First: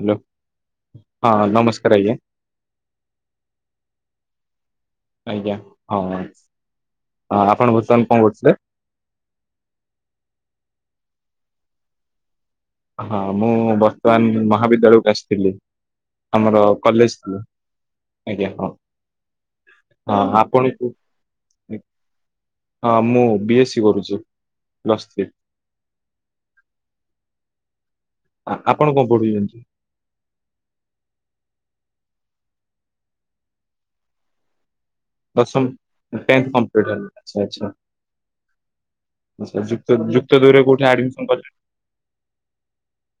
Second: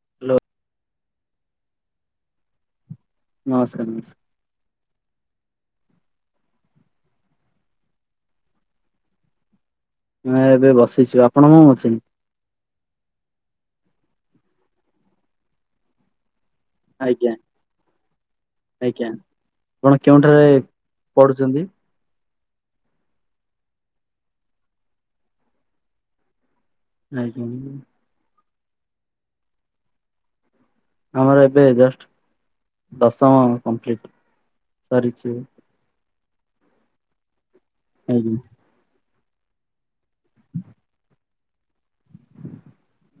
Hello ହଁ ନମସ୍କାର ଆଜ୍ଞା। ନମସ୍କାର ନମସ୍କାର। ଆଜ୍ଞା ହଁ ଆପଣ ବର୍ତ୍ତମାନ କଣ କରୁଥିଲେ? ନାଇଁ ଏବେ ବସିଚି। ଆପଣ କଣ କରୁଛନ୍ତି? ହଁ ମୁଁ ବର୍ତ୍ତମାନ ମହାବିଦ୍ୟାଳୟକୁ ଆସିଥିଲି। ଆମର ଆଜ୍ଞା କଲେଜକୁ। ଆଜ୍ଞା ହଁ ଆଜ୍ଞା। ଆପଣ ହଁ କେଉଁଠାରେ ଆପଣକୁ ପଢୁଛନ୍ତି? ହଁ ମୁଁ ବି ଏ ସି କରୁଚି ପ୍ଲସ୍ ଥ୍ରି। ଆଜ୍ଞା। ଆ-ଆପଣ କଣ ପଢ଼ୁଛନ୍ତି? ଆମର ଏବେ ଜଷ୍ଟ ଦଶମ କମ୍ପ୍ଲିଟ। ସରିଛି। ଦଶମ ଟେନ୍ ଥ କମ୍ପଲିଟ୍ ଆଚ୍ଛା ଆଚ୍ଛା। ଆଜ୍ଞା। ଆଚ୍ଛା ଯୁକ୍ତ ଯୁକ୍ତ ଦୁଇ ରେ କୋଉଠି ଆଡମିସନ କରି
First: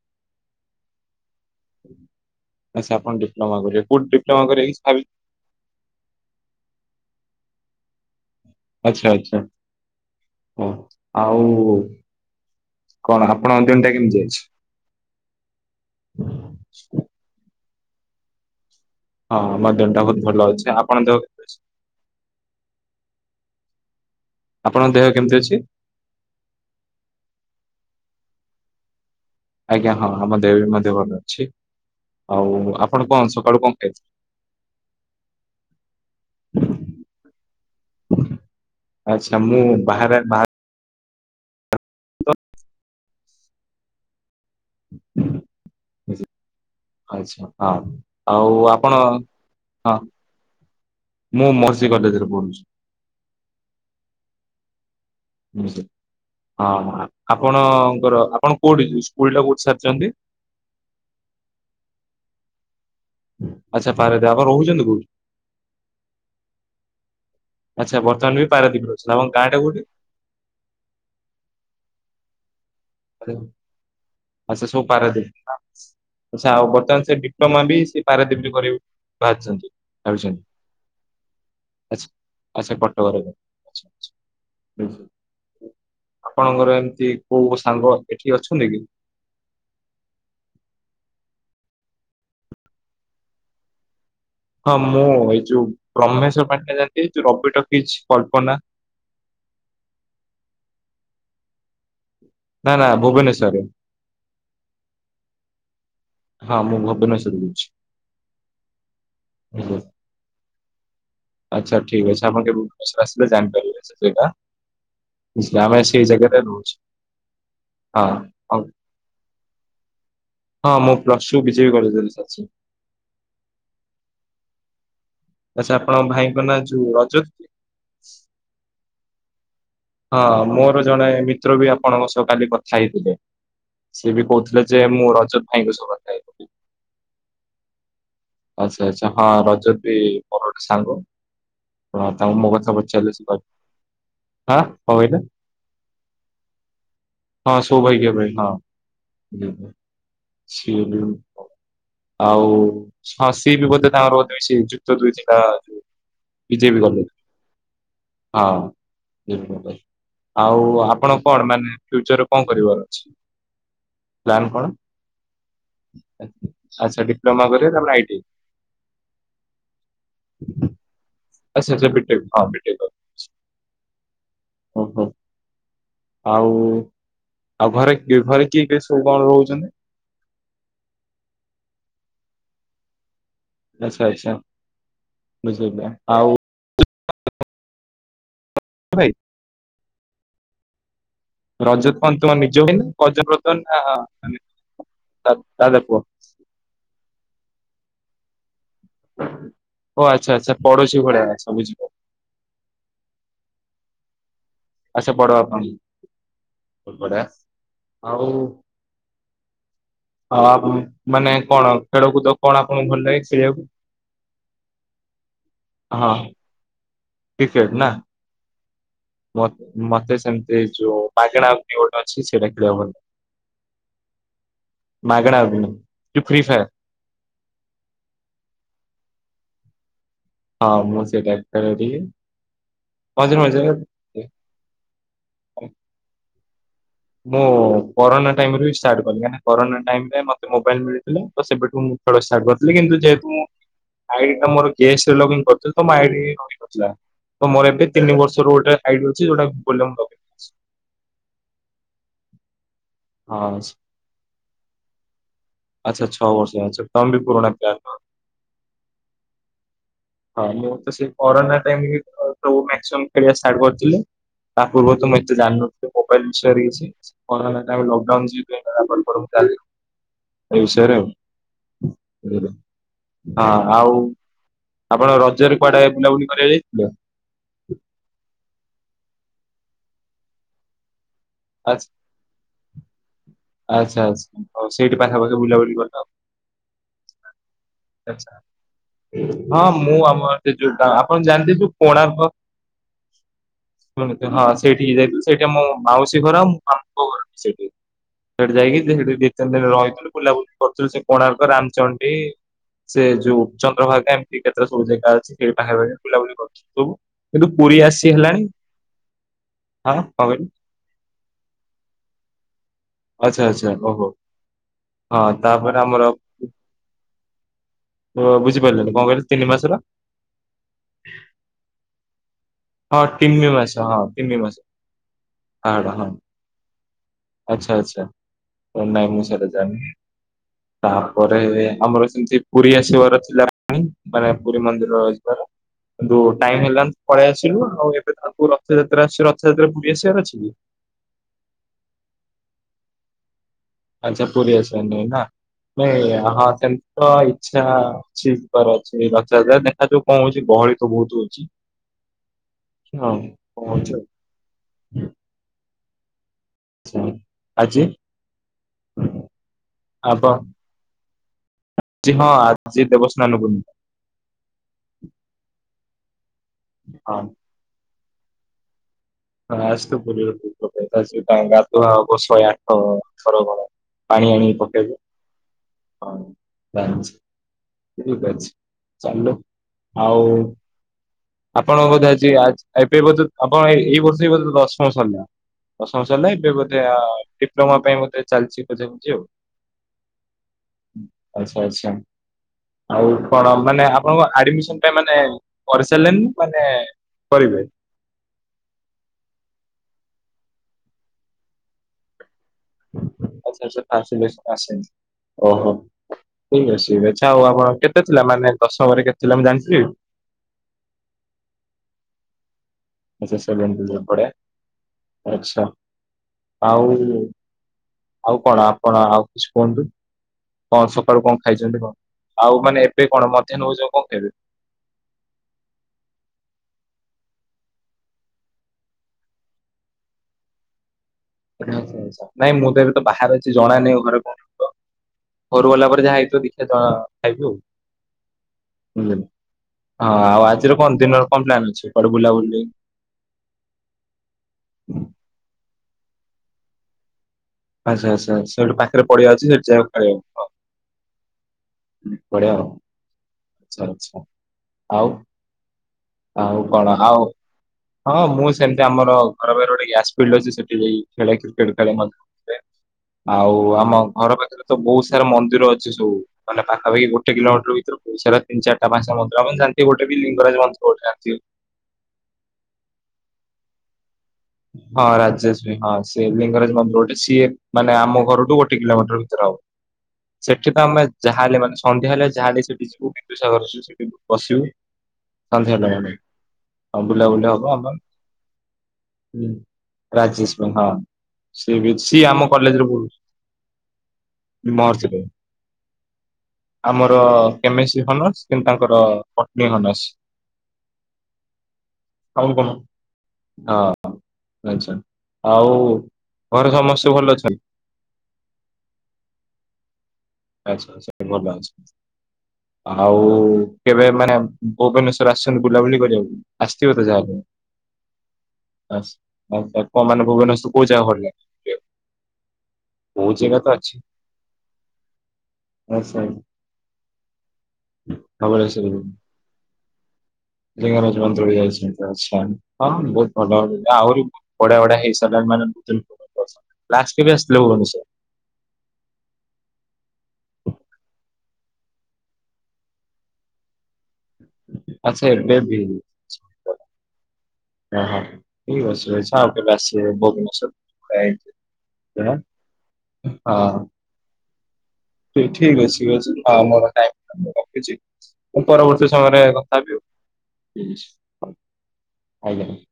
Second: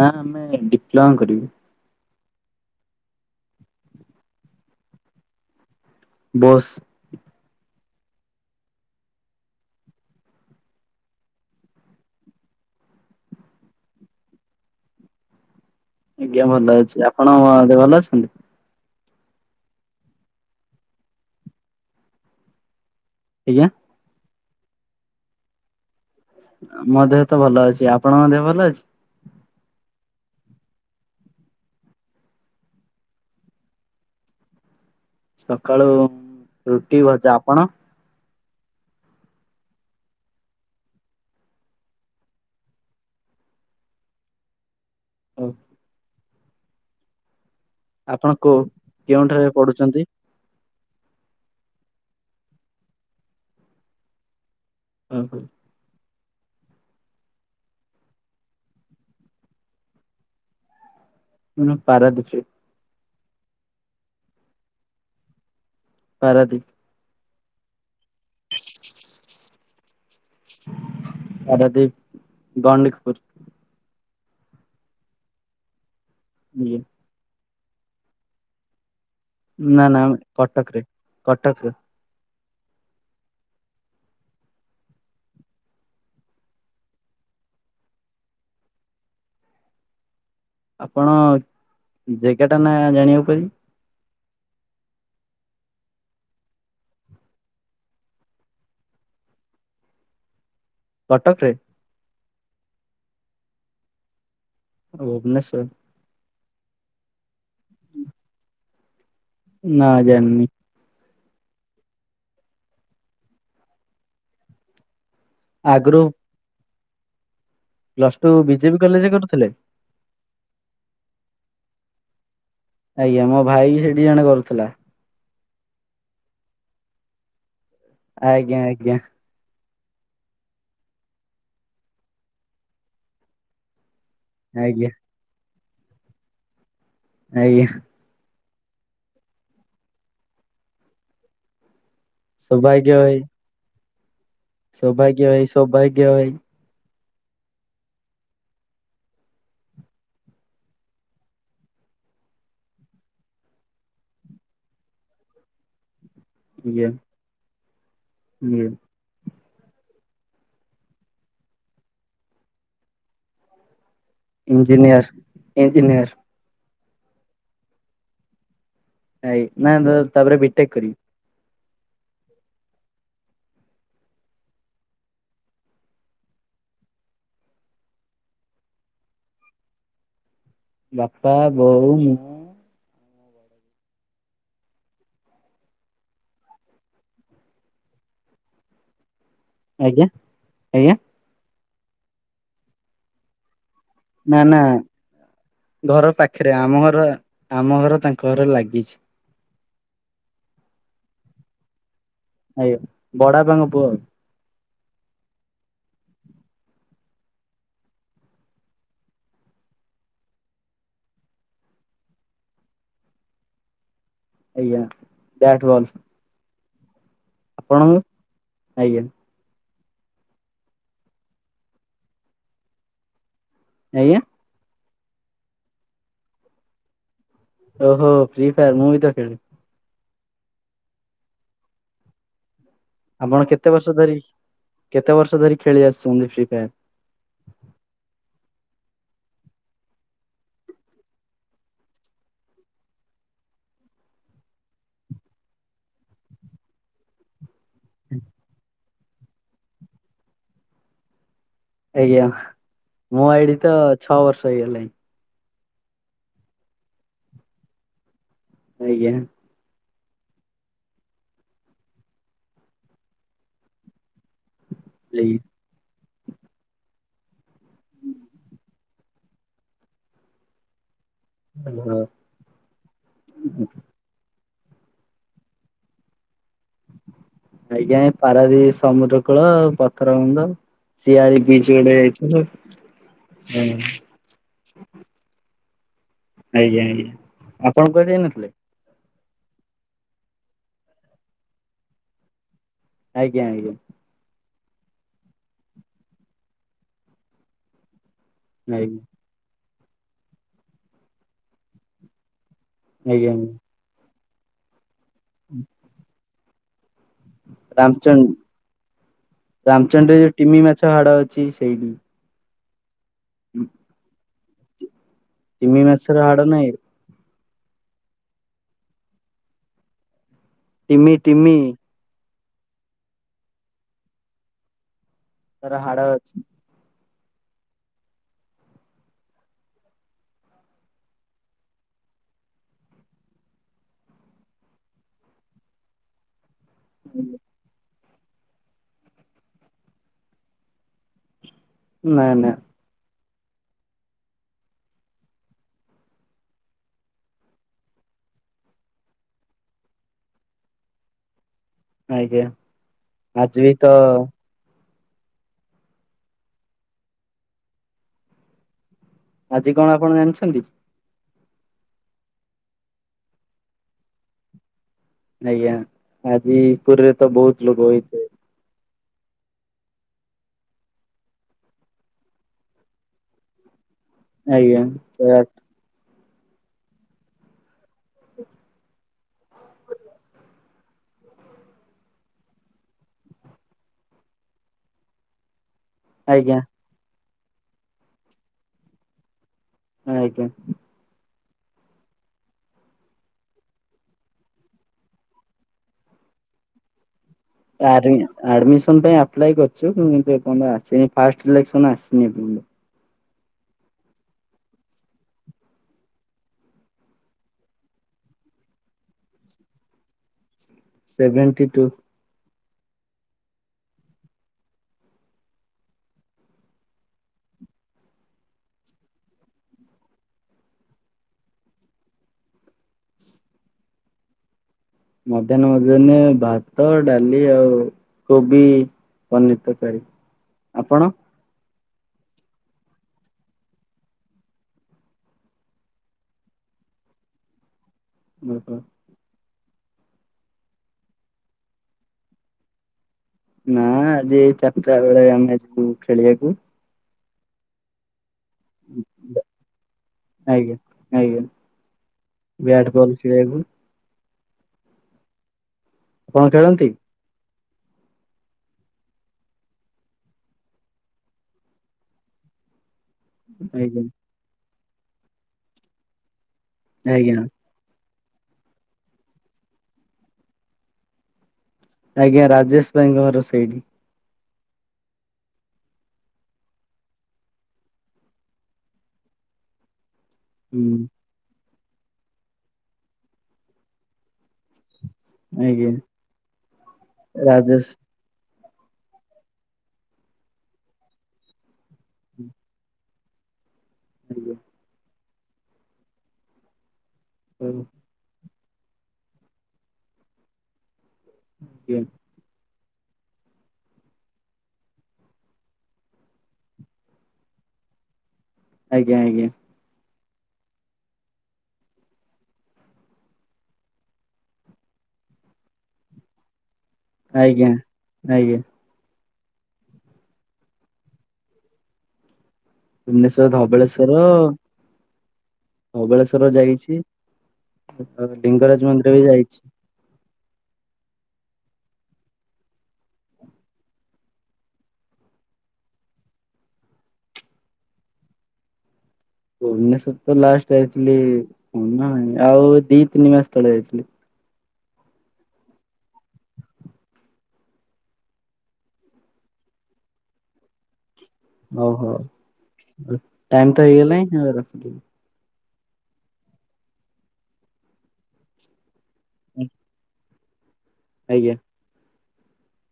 ନା ଆମେ ଡିପ୍ଲୋମା କରିବୁ। ଆଚ୍ଛା ଆପଣ ଡିପ୍ଲୋମା କରିବେ କୋଉଠୀ ଡିପ୍ଲୋମା କରିବା କିଛି ଭାବି ବୋସ୍ ଆଚ୍ଛା ଆଚ୍ଛା ବୋସ୍ ଆଉ କଣ ଆପଣ ଦିନଟା କେମିତି ଅଛି? ଆଜ୍ଞା ଭଲ ଅଛି। ଆପଣ ଦେହ ଭଲ ଅଛନ୍ତି? ହଁ ମୋ ଦିନ ଟା ବହୁତ ଭଲ ଅଛି। ଆପଣ ତ ଆଜ୍ଞା? ଆପଣଙ୍କ ଦେହ କେମିତି ଅଛି? ମୋ ଦେହ ତ ଭଲ ଅଛି। ଆପଣଙ୍କ ଦେହ ଭଲ ଅଛି? ଆଜ୍ଞା ହଁ ମୋ ଦେହ ବି ଦେହ ଭଲ ଅଛି। ଆଉ ଆପଣ କଣ ସକାଳୁ କଣ ଖାଇଥିଲେ? ସକାଳୁ ରୁଟି, ଭଜା। ଆପଣ? ଆଚ୍ଛା ମୁଁ ବାହାରେ ବା କ ଅ ଆଚ୍ଛା ହଁ ଆପଣ ଆଉ କୋଉ ଆପଣ କେଉଁଠାରେ ହଁ। ପଢୁଛନ୍ତି? ମୁଁ ମର୍ଷୀ କଲେଜରେ ପଡୁଚି। ଓହୋ। ହଁ ଆପଣଙ୍କର ଆପଣ କୋଉଠି ଯ ସ୍କୁଲ ଟା କୋଉଠି ସାରିଚନ୍ତି? ଉଁ ନା ପାରାଦ୍ଵୀପ ରେ। ଆଚ୍ଛା ପାରଦ୍ଵୀପ ଆପଣ ରହୁଚନ୍ତି କୋଉଠି? ପାରାଦ୍ଵୀପ। ଆଚ୍ଛା ବର୍ତ୍ତମାନ ବି ପାରାଦ୍ଵୀପ ଅଛନ୍ତି। ଆପଣ ଗାଁ ଟା କୋଉଠି? ପାରାଦ୍ଵୀପ ଗଣ୍ଡିକିପୁର। ଦେଓ ଆଚ୍ଛା ସବୁ ପାରାଦ୍ଵୀପ ଆଚ୍ଛା ଆଉ ଆଜ୍ଞା। ବର୍ତ୍ତମାନ ସେ ଡିପ୍ଲୋମା ବି ସେ ପାରାଦ୍ଵୀପ ରେ ବୁ କରିବୁ ନା ନା ଉଁ କଟକରେ କଟକରେ। ଆଚ୍ଛା ଆଚ୍ଛା କଟକରେ [unintelligible] ଆପଣଙ୍କର ଏମିତି କୋଉ ସାଙ୍ଗ ଏଠି ଅଛନ୍ତି କି? ଆପଣ ଜାଗା ଟା ନା ଜାଣିବାକୁ ପଡ଼ିବ। ହଁ ମୁଁ ଏଇ ଯୋଉ ବ୍ରହ୍ମେଶ୍ୱର ପାଣ୍ଡା ଯାଆନ୍ତି ଏଇ ଯଉ ରବି ଟକି କଳ୍ପନା କଟକ ରେ ନା ନା ଭୁବନେଶ୍ୱରରେ ଭୁବନେଶ୍ୱର ହଁ ମୁଁ ଭବନ ସେ [unintelligible] ନା ଜାଣିନି। ଆଚ୍ଛା ଠିକ୍ ଅଛି ଆପଣ କେବେ ଭୁବନେଶ୍ୱର ଆସିଲେ ଜାଣିପାରିବେ ସେଇଟା। ବ ଆମେ ଆଗରୁ ସେଇ ଜାଗା ରେ ରହୁଛୁ। ହଁ ପ୍ଲସ ଟୁ ହଉ ବିଜେପି କଲେଜରେ କରୁଥିଲେ? ହଁ ମୁଁ ପ୍ଲସ ଟୁ ବିଜେପି କଲେଜ୍ ରେ କରିଛି। ଆଜ୍ଞା ମୋ ଭାଇ ବି ସେଠି ଜଣେ କରୁଥିଲା। ଆଛା ଆପଣଙ୍କ ଭାଇଙ୍କ ନାଁ ଯୋଉ ରଜତ? ଆଜ୍ଞା। ଆଜ୍ଞା। ହଁ ମୋର ଜଣେ ମିତ୍ର ବି ଆପଣଙ୍କ ସହ କାଲି କଥା ହେଇଥିଲେ ସେ ବି କହୁଥିଲେ ଯେ ଆଜ୍ଞା ମୁଁ ରଜତ ଭାଇଙ୍କ ସହ କଥା ହେଇଥିଲି। ଆଜ୍ଞା। ଆଚ୍ଛା ଆଚ୍ଛା। ହଁ ରଜତ ବି ମୋର ଗୋଟେ ସାଙ୍ଗ, ତାଙ୍କୁ ମୋ କଥା ସୌଭାଗ୍ୟ ପଚାରିଲେ ଭାଇ ସେ କହିବେ। ଆଁ କଣ ସୌଭାଗ୍ୟ କହିଲେ? ଭାଇ ସୌଭାଗ୍ୟ ଭାଇ ହଁ ସୌଭାଗ୍ୟ ଭାଇ ହଁ। [unintelligible] ଆଉ? ହଁ ସିଏ ବି ବୋଧେ ତାଙ୍କ ରହୁଥିଲେ, ଯୁକ୍ତ ଦୁଇଥିଲା। ବିଜେପି ଆଜ୍ଞା ଆଜ୍ଞା କଲେଜ୍ ହଁ। ଆଉ ଆପଣ କଣ ମାନେ ଫ୍ୟୁଚରରେ କଣ କରିବାର ଅଛି? ପ୍ଳାନ କଣ? ଇଞ୍ଜିନିୟର। ଇଞ୍ଜିନିୟର ଆଚ୍ଛା, ଡିପ୍ଲୋମା କରିବେ ତାପରେ ଆଇ ଟି। ନାଇଁ ନା ତାପରେ ବିଟେକ୍ କରିବି। ଆଛା ସେ ବିଟେକ୍ ହଁ। ହଁ ବିଟେକ୍। ଓହୋ। ଆଉ ଆଉ ଘରେ କି ଘରେ କିଏ କିଏ ସବୁ କଣ ରହୁଛନ୍ତି? ବାପା, ବୋଉ ମୁଁ ଆଚ୍ଛା, ଆଚ୍ଛା, ବୁଝିଲି ଆଉ ଭାଇ ଆଜ୍ଞା? ଆଜ୍ଞା? ରଜତ କଣ ତମ ନିଜ ଭାଇ [unintelligible] ନା ନା ମାନେ ନା ଦାଦା ପୁଅ? ଘର ପାଖରେ, ଆମ ଘର ଆମ ଘର ତାଙ୍କ ଘର ଲାଗିଛି। ଓ ଆଚ୍ଛା ଆଚ୍ଛା, ପଡ଼ୋଶୀ ଭଳିଆ ଆଚ୍ଛା ବୁଝିଲି। ଆଜ୍ଞା, ବଡ଼ବାପାଙ୍କ ପୁଅ। ଆଚ୍ଛା ବଡବାପାଙ୍କୁ ଆଉ ଆଉ ମାନେ କଣ ଖେଳକୁଦ କଣ ଆପଣଙ୍କୁ ଭଲ ଲାଗେ ଖେଳିବାକୁ? ଆଜ୍ଞା, ବ୍ୟାଟ୍ ବଲ। ହଁ। କ୍ରିକେଟ ନା ଆପଣଙ୍କୁ ଆଜ୍ଞା? ମତେ ସେମିତି ଯୋଉ ମାଗଣା [unintelligible] ଅଛି ସେଇଟା ଖେଳିବାକୁ ଭଲଲାଗେ। ଆଜ୍ଞା? ମାଗଣା ଅଭ୍ୟୁ ଯୋଉ ଫ୍ରି ଫାୟାର। ଓହୋ ଫ୍ରି ଫାୟର ମୁଁ ବି ତ ଖେଳେ। ହଁ ମୁଁ ସେ ବ୍ୟାଟ୍ ଟା ରଖିଲି। ଆପଣ କେତେ ବର୍ଷ ଧରି କେତେ ବର୍ଷ ଧରି ଖେଳି ଆସୁଛନ୍ତି ଫ୍ରି ଫାୟାର? ମୁଁ କରୋନା ଟାଇମ ରେ ଷ୍ଟାଟ୍ କଲି। କାହିଁକିନା କରୋନା ଟାଇ ରେ ମତେ ମୋବାଇଲ ମିଳିଥିଲା ତ ସେବେଠୁ ମୁଁ ଖେଳ ଷ୍ଟାଟ୍ କରିଥିଲି। କିନ୍ତୁ ଯେହେତୁ ମୁଁ ଆଇଡ୍ ଟା ମୋର ଗେସ୍ ରେ ଲଗିନ କରିଥିଲି। ମୋର ଆଇଡ୍ ଦେଇନଥିଲା। ତ ମୋର ଏବେ ତିନିର୍ଷର ଗୋଟେ ଆଇଡି ଅଛି। ଯୋଉଟା [unintelligible] ହବ। ଆଜ୍ଞା। ମୋ ଆଇଡି ହଁ ତ ଛଅ ବର୍ଷ ହେଇଗଲାଣି। ଆଚ୍ଛା ଛ ବର୍ଷ ଆଚ୍ଛା। ତମେ ବି ପୁରୁଣା ପିଲା ନୁହଁ? ଆଜ୍ଞା। ହଁ ମୁଁ ତ ସେ କରୋନା ଟାଇମରୁ ସବୁ ମ୍ୟାକ୍ସିମମ୍ ଖେଳିବା ଷ୍ଟାର୍ଟ କରିଥିଲି। ତା ପୂର୍ବରୁ ତ ମୁଁ ଏତେ ଜାଣିନଥିଲି? ତ ମୋବାଇଲ୍ ସରିଯାଇଚି। କରୋନା ତାପରେ ଲକ୍ ଡାଉନ୍ [unintelligible] ଏ ହିସାବରେ ଆଉ। ଆଜ୍ଞା [unintelligible] ହଁ ଆଉ ଆପଣ ରଜରେ କୁଆଡେ ବୁଲାବୁଲି କରିବାକୁ ଯାଇଥିଲେ? ଆଜ୍ଞା, ଏ ପାରାଦ୍ବୀପ ସମୁଦ୍ର କୂଳ, ପଥର ବନ୍ଧ, ସିଆଳି। [unintelligible] ଆଚ୍ଛା ସିଆଡେ ଯାଇଥିଲି। ଆଚ୍ଛା, ଆଚ୍ଛା, ସେଇଠି ପାଖାପାଖି ବୁଲାବୁଲି କରିଥବ? ଆଜ୍ଞା ଆଜ୍ଞା, ଆପଣ କୁଆଡେ ଯାଇ ଆଚ୍ଛା। ନଥିଲେ? ହଁ ମୁଁ ଆମର ସେ ଯୋଉଟା ଆପଣ ଜାଣିଥିବେ ସେ କୋଣାର୍କ। ଆଜ୍ଞା ଆଜ୍ଞା। [unintelligible] ହଁ ସେଇଠି କି ଯାଇଥିଲୁ। ସେଇଠି ମୋ ମାଉସୀ ଘର ଆଉ ମାମୁଙ୍କ ଘର ବି ସେଇଠି। ସେଇଠି ଯାଇକି ଆଜ୍ଞା [unintelligible] ଦି ତିନି ଦିନ ରହିଥିଲୁ ବୁଲାବୁଲି କରୁଥିଲୁ ସେ କୋଣାର୍କ, ରାମଚଣ୍ଡୀ। ସେ ଆଜ୍ଞା ଯୋଉ ଚନ୍ଦ୍ରଭାଗା ଏମତି କେତେ ସବୁ ଜେଗା ଅଛି ସେଇଠି ପାଖାପାଖି ବୁଲାବୁଲି କରୁଥିଲୁ ସବୁ। କିନ୍ତୁ ପୁରୀ ଆସି ରାମଚଣ୍ଡ ହେଲାଣି ହଁ କଣ ରାମଚଣ୍ଡୀ ରେ ଯୋଉ କହିଲେ ଟିମି ମାଛ ହାଡ ଅଛି ସେଇଠି। ଆଚ୍ଛା ଆଚ୍ଛା ଓହୋ। ହଁ ତାପରେ ତିମି ଆମର ମାଛର ହାଡ଼ ନାଇଁ କି? ଓ ବୁଝିପାରଲିନି କଣ କହିଲେ? ତିନି ମାସର ଟିମି ଟିମି। ହଁ ତିମି ମାଛ ହଁ ତିମି ମାଛ। ତାର ହାଡ଼ ଅଛି। ଆଚ୍ଛା ଆଚ୍ଛା ତ ନାଇ ମୁଁ ସେଟା ଜାଣିନି। ତାପରେ ଆମର ସେମିତି ପୁରୀ ଆସିବାର ଥିଲା ପ୍ଲାନିଂ। ମାନେ ପୁରୀ ମନ୍ଦିର ଯିବାର କିନ୍ତୁ ଟାଇମ୍ ହେଲାନି। ପଳେଇ ଆସିଲୁ। ଆଉ ଏବେ ତାଙ୍କୁ ରଥଯାତ୍ରା ଆସି ରଥଯାତ୍ରା ପୁରୀ ଆସିବାର ଅଛି କି? ନାଇଁ ନାଇଁ। ଆଚ୍ଛା ପୁରୀ ଆସିବାର ନାଇ ନା ହଁ ସେମିତି ତ ଇଚ୍ଛା ଛିବାର ଅଛି ବା [unintelligible] ଦେଖାଯାଉ କଣ ହଉଚି ଗହଳି ତ ବହୁତ୍ ହଉଚି। ଆଜ୍ଞା କଣ ଆଜି ବି ହଉଛି ତ? ଆଉ ଛି ଆଜି। ଆଜି କଣ ଆପଣ ଜାଣିଛନ୍ତି? ଜି ହଁ ଆଜି ଦେବସ୍ନାନ ପୂର୍ଣ୍ଣିମା। ଆଜ୍ଞା ଆଜି ପୁରୀରେ ହଁ। ତ ବହୁତ ଲୋକ ହୋଇଥିବେ। ହଁ ଆଜ ତ ପୁରୀ ରେ ବହୁତ୍ ଲୋକ ଆସିବେ ପାଣି ଗାଧୁଆ ହବ ଶହେ ଆଠଥର ଗରା। ପାଣି ଆଣିକି ଆଜ୍ଞା ପକେଇବେ ହଁ ଜାଣିଛି। ଠିକୂ ଅଛି ଚାଲୁ ଆଉ। ଆପଣଙ୍କ ବୋଧେ ଆଜି ଏବେ ବୋଧେ ଆପଣ ଏ ଏଇ ବର୍ଷ ବୋଧେ ଦଶମ ସରିଲା। ଦଶମ ସରଲା ଏବେ ଆଜ୍ଞା। ବୋଧେ ଆ ଡିପ୍ଲୋମା ପାଇଁ ବୋଧେ ଚାଲଚି ଖୋଜା ଖୋଜି ଆଉ। ଆଜ୍ଞା। ଆଚ୍ଛା ଆଚ୍ଛା ଆଉ କଣ ମାନେ ଆପଣଙ୍କ ଆଡମିସନ ପାଇଁ ମାନେ [unintelligible] ମାନେ କରିବେ। ଆରେ ଆଡମିସନ ପାଇଁ ଆପ୍ଲାଏ କରିଚୁ କିନ୍ତୁ ଏପର୍ଯ୍ୟନ୍ତ ଆସିନି ଫାଷ୍ଟ୍ ସିଲେକ୍ସନ ଆସିନି ଏ ପର୍ଯ୍ୟନ୍ତ। ଆଚ୍ଛା ଆଚ୍ଛା ଫାଷ୍ଟ ସିଲେକ୍ସନ ଆସିନି। ଓହୋ ଠିକ୍ ଅଛି। ଆଚ୍ଛା ଆଉ ଆପଣ କେତେ ଥିଲା ମାନେ ଦଶମରେ କେତେ ଥିଲା ମୁଁ ଜାଣଥିଲି। Seventy two. ଆଚ୍ଛା ସେଭେଣ୍ଟି ଟୁ ବଡ଼ିଆ ଆଚ୍ଛା ଆଉ ଆଉ କଣ ଆପଣ ଆଉ କିଛି କୁହନ୍ତୁ। କଣ ସକାଳୁ କଣ ଖାଇଛନ୍ତି କଣ ଆଉ ମାନେ ଏବେ କଣ ମଧ୍ୟାହ୍ନ ଭୋଜ କଣ ଖାଇବେ। ମଧ୍ୟାହ୍ନ ଭୋଜନେ ଭାତ ଡାଲି ଆଉ କୋବି। ପନିର ତରକାରି ଆପଣ। ଆଛା ଆଛା ନାଇଁ ମୁଁ ତ ଏବେ ତ ବାହାରେ ଅଛି ଜଣା ନାଇ ଘରେ କଣ ହେଇଥିବ। ଘରୁ ଗଲା ପରେ ଯାହା ହେଇଥିବ ଦେଖିବା ଜଣା ଖାଇବୁ ଆଉ। ଉଁ ହୁଁ। ହଁ ଆଉ ଆଜିର କଣ ଦିନରେ କଣ ପ୍ଲାନ୍ ଅଛି କୁଆଡେ ବୁଲା ବୁଲି। ନା ଆଜି ଏ ଚାରିଟା ବେଳେ ଆମେ ଯିବୁ ଖେଳିବାକୁ। ଆଚ୍ଛା ଆଚ୍ଛା ସେଠୁ ପାଖରେ ପଡିଆ ଅଛି ସେଠ ଯାଅ ଖେଳିଆକୁ। ଆଜ୍ଞା ଆଜ୍ଞା ବ୍ୟାଟ ବଲ ଖେଳିବାକୁ। ଆଛା ଆଚ୍ଛା ଆଉ ଆପଣ ଆଉ ଖେଳନ୍ତି? କଣ ଆଉ ହଁ ମୁଁ ସେମିତି ଆମର ଘର ବାରେ ଗୋଟେ ଗ୍ୟାସ ଫିଲ୍ଡ ଅଛି ସେଠି ଯାଇ ଖେଳେ କ୍ରିକେଟ ଖେଳେ ମ [inaudible] ଆଉ ଆଜ୍ଞା ଆମ ଘର ପାଖରେ ତ ବହୁତ ସାରା ମନ୍ଦିର ଅଛି ସବୁ ମାନେ ପାଖାପାଖି ଗୋଟେ ଆଜ୍ଞା କିଲୋମିଟର ଭିତ ଓଡିଶାରେ ତିନ ଚାରିଟା ପାଞ୍ଚଟା ମନ୍ଦିର ହବ ଜେମତି ଗୋଟେ ବି ଲିଙ୍ଗରାଜ ମନ୍ଦିର ଗୋଟେ ଅଛି। ଆଜ୍ଞା ରାଜେଶ ଭାଇଙ୍କ ଘର ସେଇଠି। ହଁ ରାଜେଶ ଭି ହଁ ସେ ଲିଙ୍ଗରାଜ ମନ୍ଦିର ଗୋଟେ ସିଏ ମାନେ ଆମ ଘରଠୁ ଗୋଟେ କିଲୋମିଟର ଭିତରେ ହବ ସେଠିପା ହୁଁ ଆମେ ଯାହାହେଲେ ମାନେ ସନ୍ଧ୍ୟା ହେଲେ ଯାହା ହେଲେ ସେଠି ଯିବୁ ବିନ୍ଦୁସାଗର ଯ ସେଠି ବସିବୁ। ସନ୍ଧ୍ୟା ଆଜ୍ଞା ଟାଇମ ହେଲେ ଆଉ ବୁଲାବୁଲି ହବ ରାଜେଶ ଆମ ହଁ ରାଜେଶ ଭ ହଁ ସିଏ ବି ସିଏ ଆମ କଲେଜରେ ପଢୁଛି। ଆଜ୍ଞା ମହର୍ଷି ରେ ଆମର ଆଜ୍ଞା କେମିଷ୍ଟ ଅନର୍ସ। କିନ୍ତୁ ତାଙ୍କର ପଟନି ଅନର୍ସ। କି ଆଉ କଣ। ଆଛା ଆଉ ଘରେ ସମସ୍ତେ ଭଲ ଅଛନ୍ତି। ଆଜ୍ଞା ଆଜ୍ଞା। ଆଚ୍ଛା ଆଛ ସ ଭଲ ଅଛି। ଆଉ କେବେ ମାନେ ଭୁବନେଶ୍ୱର ଆସିଛନ୍ତି ବୁଲାବୁଲି କରିବାକୁ। ଆସଥିବେ ତ ଯାହା ହେଲେ। ଆଜ୍ଞା ଆଜ୍ଞା। [inaudible] ବହୁତ ଭୁବନେଶ୍ୱର ଜାଗା ତ ଅଛି। ଧବଳେଶ୍ଵର। ଆଚ୍ଛା ଧବେଳେଶ୍ଵର ଯାଇଛି ଧବଳେଶ୍ୱର ଲିଙ୍ଗରାଜ ମନ୍ଦିର ବି ଯାଇଛି। [inaudible] ଲିଙ୍ଗରାଜ ମନ୍ଦିର ବି ଯାଇଛନ୍ତି ଆଛା ହଁ ବହୁତ ଭଲ ଆହୁରି ବଢ଼ିଆ ବଢିଆ ହେଇସାରିଲାଣି ମନେ ଲାଷ୍ଟ କେବେ ଆସିଥିଲ ଭୁବନେଶ୍ୱ ଉନେଶ ତ ଲାଷ୍ଟ ଯାଇଥିଲି [unintelligible] ଆଉ ଦି ତିନି ମାସ ତଳେ ଯାଇଥିଲି ଆଛା ଏବେ ବି ହ ହଁ ଠିକ ଅଛି ଆସ ଆଉ କେବେ ଆସିଲେ ଭୁବନେଶ୍ୱର ହଉ ହଉ ହଁ। ଟାଇମ ତ ହେଇଗଲାଣି ହଉ ରଖୁଛି। ଠିକ ଅଛି ଠିକ୍ ଅଛି ହଁ ମୋର ରଖୁଛି। ପରବର୍ତ୍ତୀ ସମୟରେ କଥା ହେବି ଆଉ। ଆଜ୍ଞା। ଆଜ୍ଞା।